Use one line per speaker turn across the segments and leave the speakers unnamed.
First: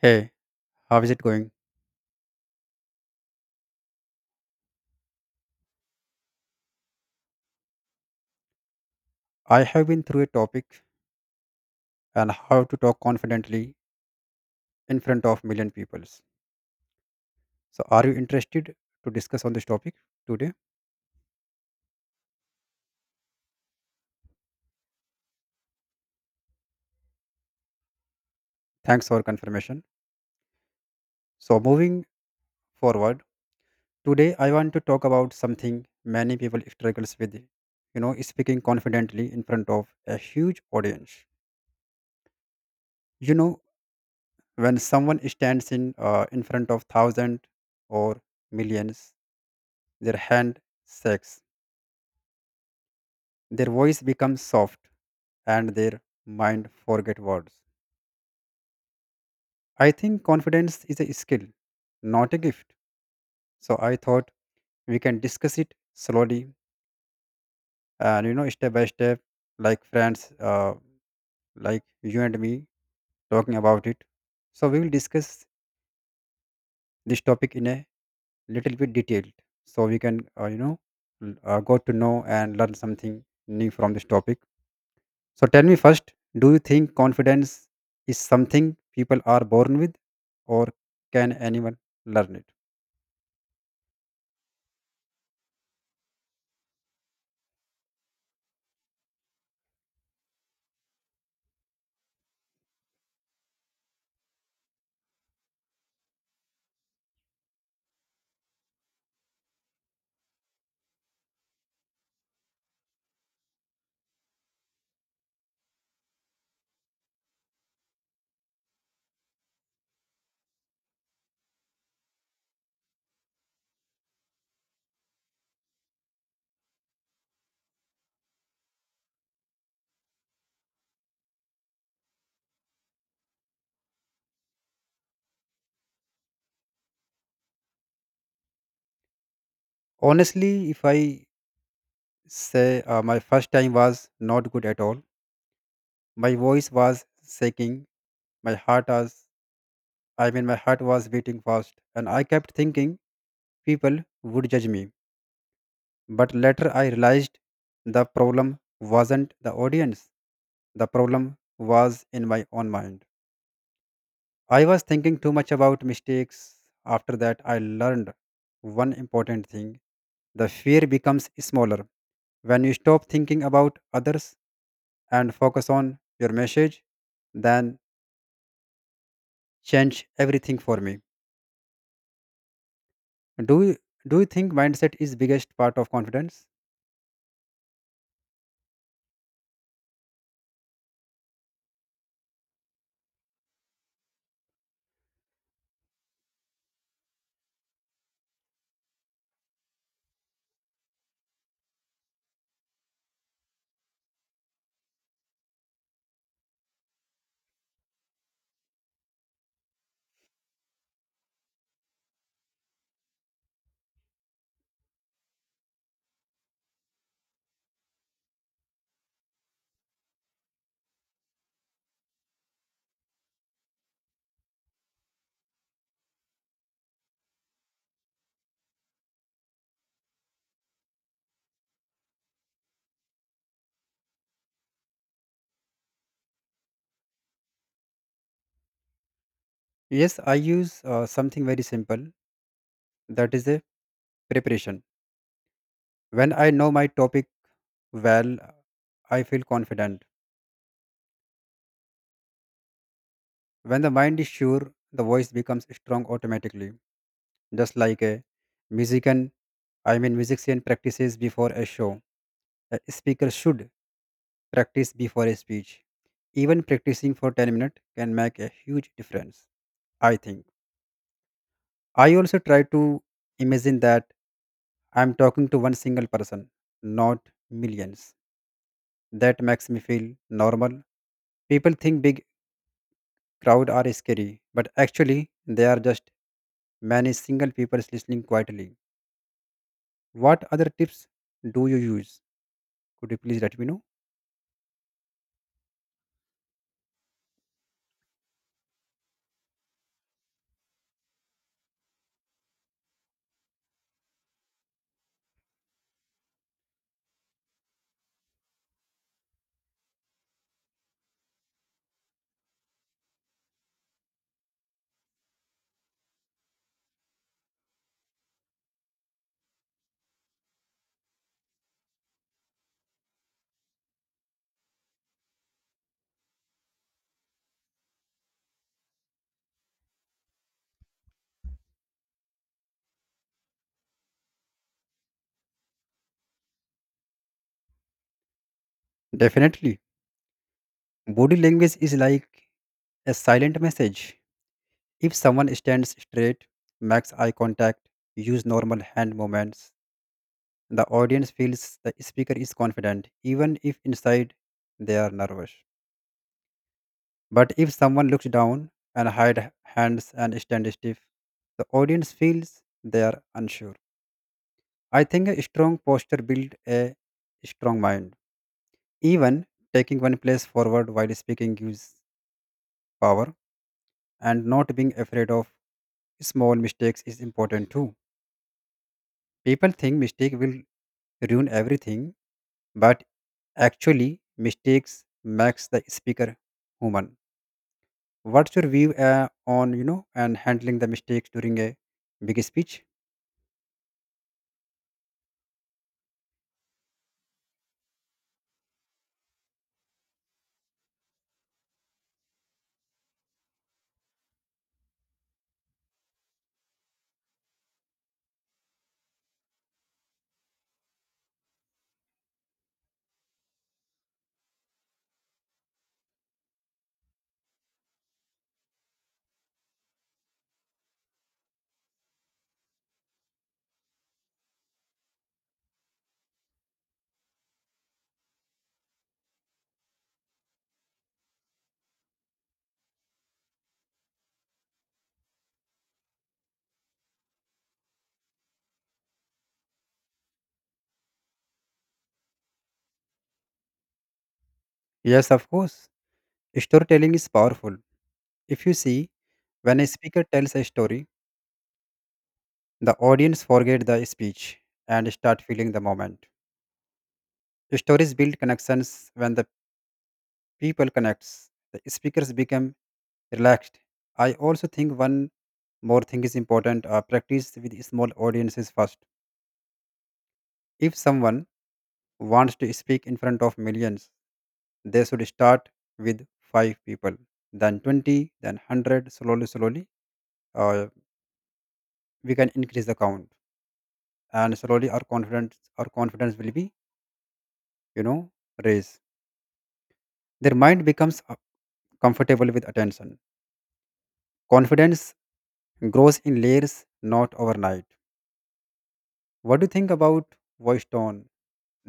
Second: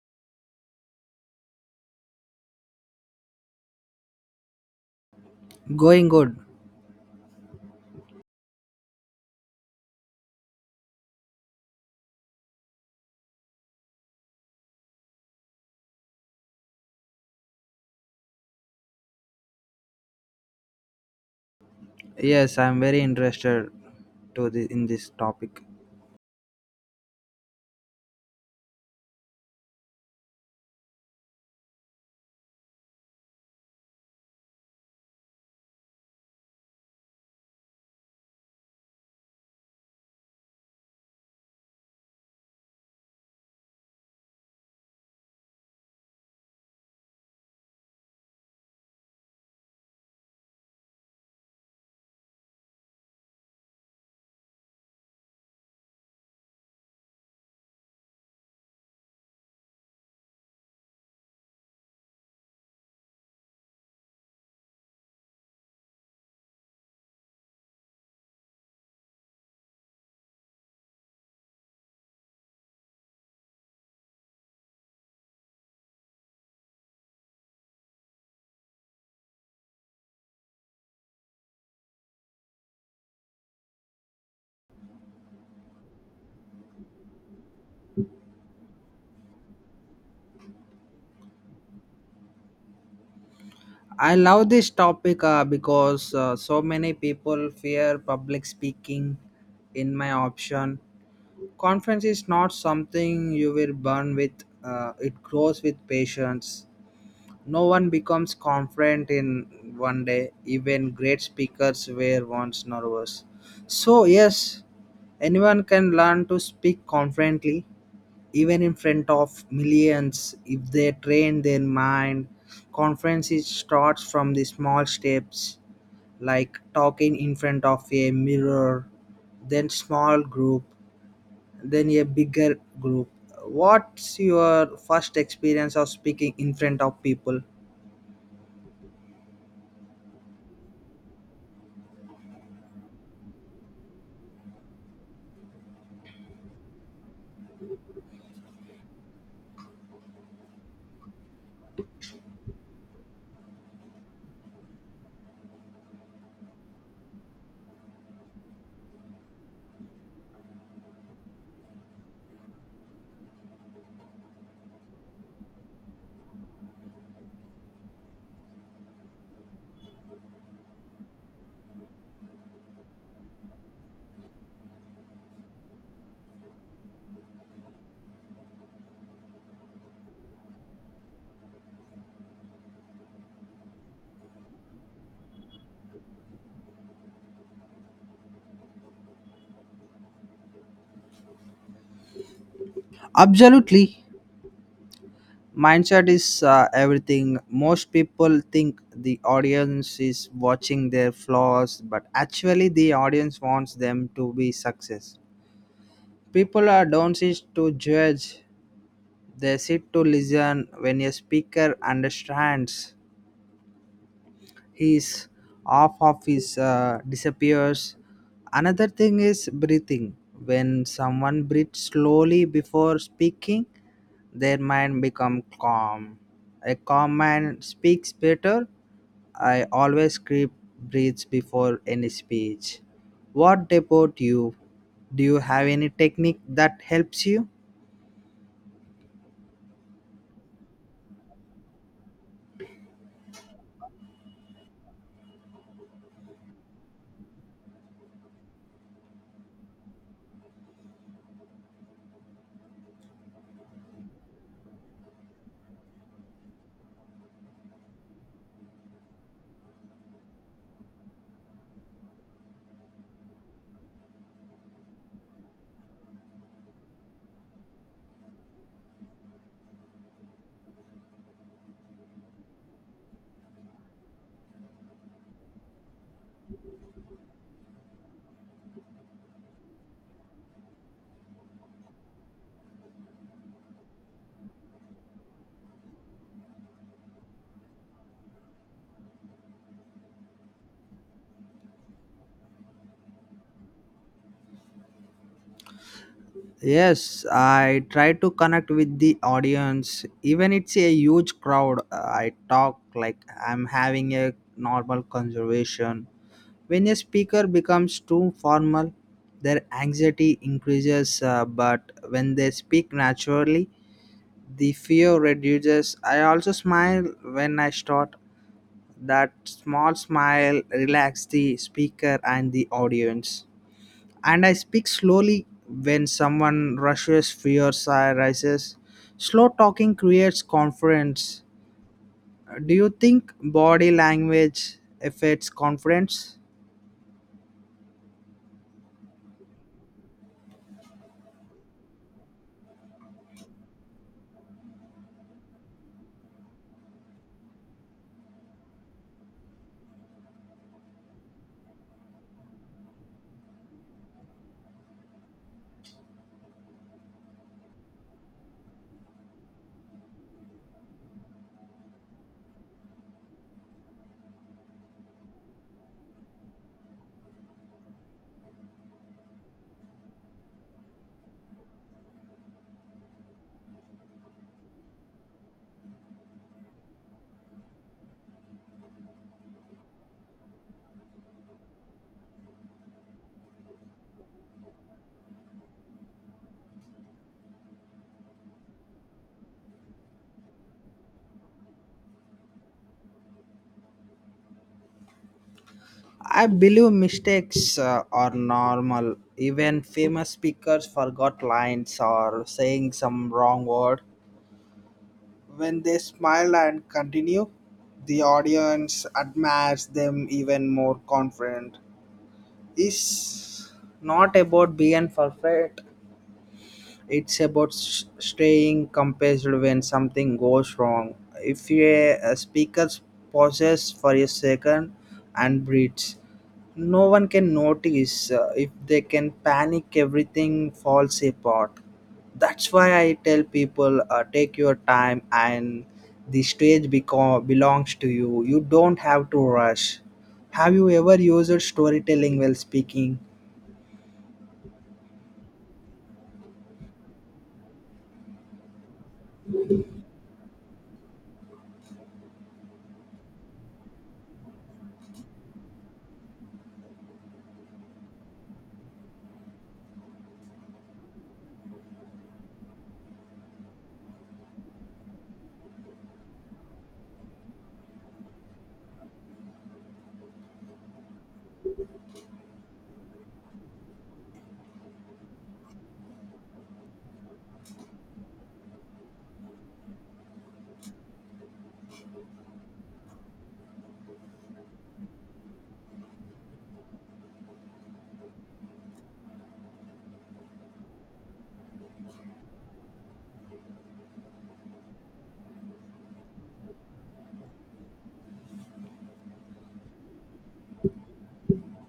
Hey, how is it going?
Going good.
I have been through a topic and how to talk confidently in front of million peoples. So are you interested to discuss on this topic today?
Yes, I'm very interested to the in this topic.
Thanks for confirmation. So moving forward, today I want to talk about something many people struggles with, you know, speaking confidently in front of a huge audience. You know, when someone stands in front of thousand or millions, their hand shakes, their voice becomes soft and their mind forget words. I think confidence is a skill, not a gift. So I thought we can discuss it slowly and, you know, step by step, like friends, like you and me talking about it. So we will discuss this topic in a little bit detailed, so we can you know, go to know and learn something new from this topic. So tell me first, do you think confidence is something people are born with, or can anyone learn it?
I love this topic because so many people fear public speaking. In my option, conference is not something you will burn with. It grows with patience. No one becomes confident in one day. Even great speakers were once nervous. So yes, anyone can learn to speak confidently even in front of millions if they train their mind conference is starts from the small steps, like talking in front of a mirror, then small group, then a bigger group. What's your first experience of speaking in front of people?
Honestly, if I say my first time was not good at all. My voice was shaking, my heart was I mean, my heart was beating fast and I kept thinking people would judge me. But later I realized the problem wasn't the audience. The problem was in my own mind. I was thinking too much about mistakes. After that I learned one important thing. The fear becomes smaller when you stop thinking about others and focus on your message than change everything for me. Do you, do you think mindset is biggest part of confidence?
Absolutely, mindset is everything. Most people think the audience is watching their flaws, but actually the audience wants them to be success. People are don't sit to judge, they sit to listen. When a speaker understands his off of his disappears. Another thing is breathing. When someone breathes slowly before speaking, their mind become calm. A calm mind speaks better. I always keep breathes before any speech. What about you? Do you have any technique that helps you?
Yes, I use something very simple, that is a preparation. When I know my topic well, I feel confident. When the mind is sure, the voice becomes strong automatically, just like a musician. I mean, musician practices before a show. A speaker should practice before a speech. Even practicing for 10 minutes can make a huge difference, I think. I also try to imagine that I'm talking to one single person, not millions. That makes me feel normal. People think big crowd are scary, but actually they are just many single people listening quietly. What other tips do you use? Could you please let me know?
Yes, I try to connect with the audience. Even it's a huge crowd, I talk like I'm having a normal conversation. When a speaker becomes too formal, their anxiety increases, but when they speak naturally, the fear reduces. I also smile when I start. That small smile relaxes the speaker and the audience, and I speak slowly. When someone rushes, fears rises. Slow talking creates confidence. Do you think body language affects confidence?
Definitely. Body language is like a silent message. If someone stands straight, makes eye contact, use normal hand movements, the audience feels the speaker is confident, even if inside they are nervous. But if someone looks down and hide hands and stand stiff, the audience feels they are unsure. I think a strong posture builds a strong mind. Even taking one place forward while speaking gives power, and not being afraid of small mistakes is important too. People think mistake will ruin everything, but actually mistakes makes the speaker human. What's your view on, you know, and handling the mistakes during a big speech?
I believe mistakes are normal. Even famous speakers forgot lines or saying some wrong word. When they smile and continue, the audience admires them even more confident. It's not about being perfect. It's about staying composed when something goes wrong. If a speaker pauses for a second and breathes, no one can notice. If they can panic, everything falls apart. That's why I tell people take your time, and the belongs to you. You don't have to rush. Have you ever used storytelling while speaking?
Yes, of course. Storytelling is powerful. If you see, when a speaker tells a story, the audience forget the speech and start feeling the moment. Stories build connections when the people connects. The speakers become relaxed. I also think one more thing is important, practice with small audiences first. If someone wants to speak in front of millions, they should start with five people, then 20, then 100. Slowly, slowly, uh, we can increase the count, and slowly our confidence will be, you know, raised. Their mind becomes comfortable with attention. Confidence grows in layers, not overnight. What do you think about voice tone?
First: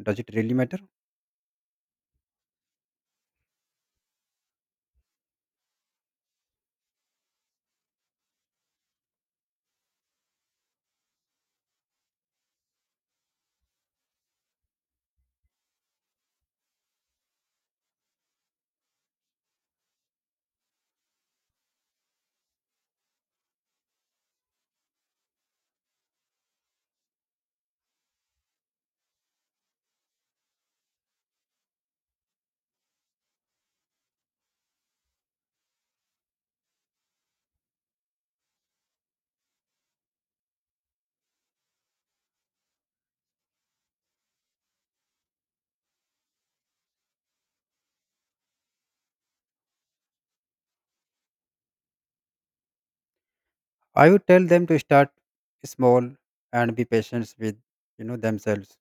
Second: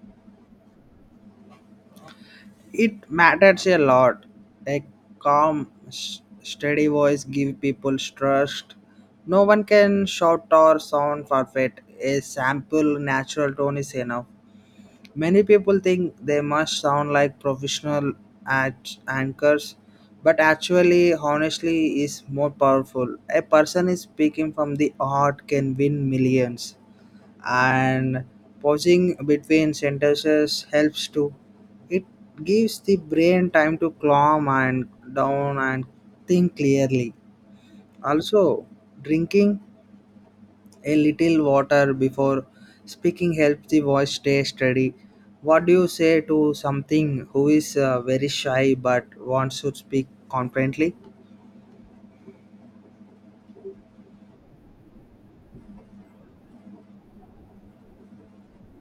Does it really matter?
It matters a lot. A calm, steady voice gives people trust. No one can shout or sound perfect. A simple, natural tone is enough. Many people think they must sound like professional anchors, but actually, honestly, is more powerful. A person is speaking from the heart can win millions, and pausing between sentences helps too. It gives the brain time to calm and down and think clearly. Also, drinking a little water before speaking helps the voice stay steady. What do you say to something who is very shy but wants to speak confidently?
I would tell them to start small and be patient with, you know, themselves.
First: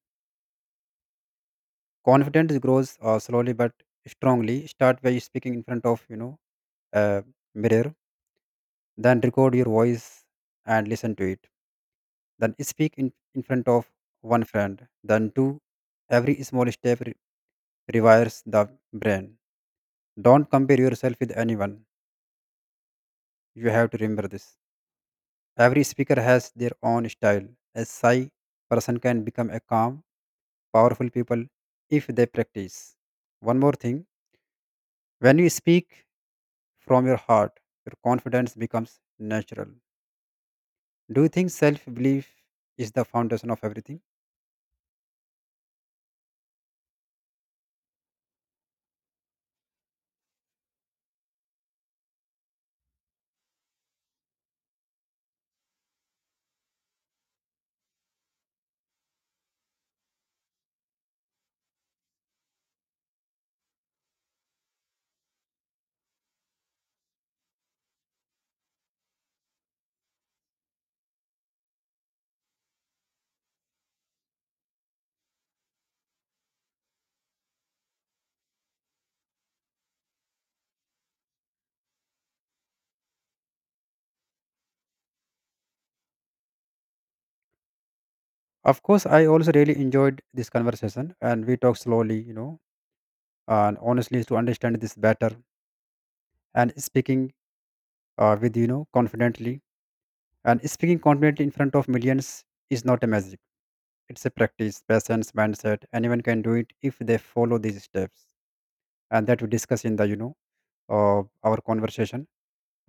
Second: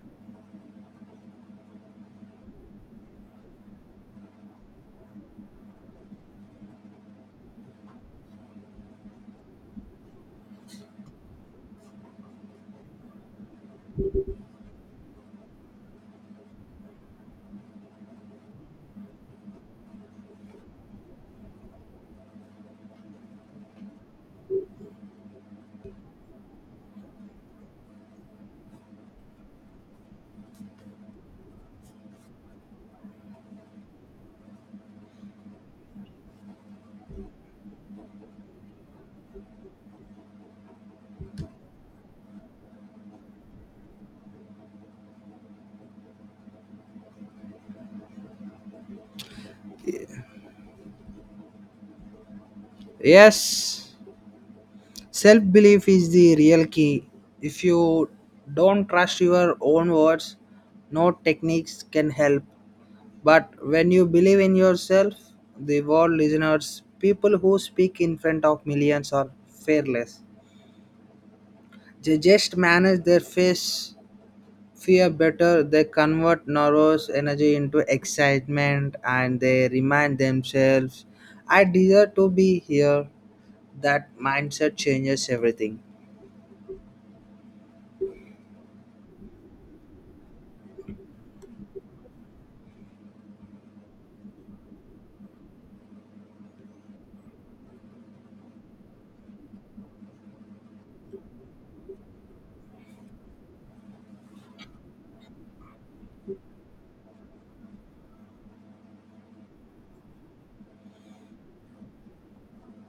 Confidence grows slowly but strongly. Start by speaking in front of, you know, a mirror, then record your voice and listen to it. Then speak in front of one friend, then two. Every small step rewires the brain. Don't compare yourself with anyone. You have to remember this. Every speaker has their own style. A shy person can become a calm powerful people if they practice. One more thing, when you speak from your heart, your confidence becomes natural. Do you think self belief is the foundation of everything?
Yes, self belief is the real key. If you don't trust your own words, no techniques can help. But when you believe in yourself, the world listeners, people who speak in front of millions are fearless. They just manage their face fear better. They convert nervous energy into excitement, and they remind themselves, I deserve to be here. That mindset changes everything.
Of course, I also really enjoyed this conversation and we talked slowly, you know, and honestly, to understand this better and speaking with, you know, confidently. And speaking confidently in front of millions is not a magic. It's a practice, patience, mindset. Anyone can do it if they follow these steps. And that we discuss in the, you know, our conversation.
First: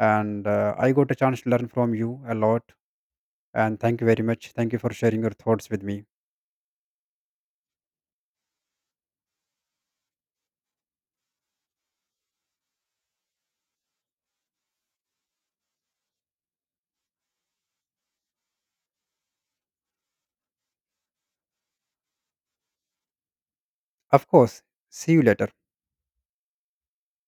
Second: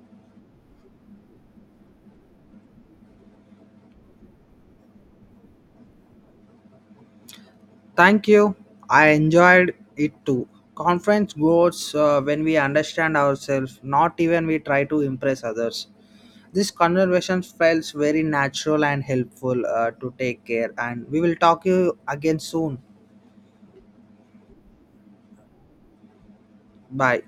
And I got a chance to learn from you a lot. And thank you very much. Thank you for sharing your thoughts with me.
Thank you. I enjoyed it too. Conference goes when we understand ourselves, not even we try to impress others. This conversation felt very natural and helpful to take care, and we will talk you again soon.
Of course, see you later.
Bye.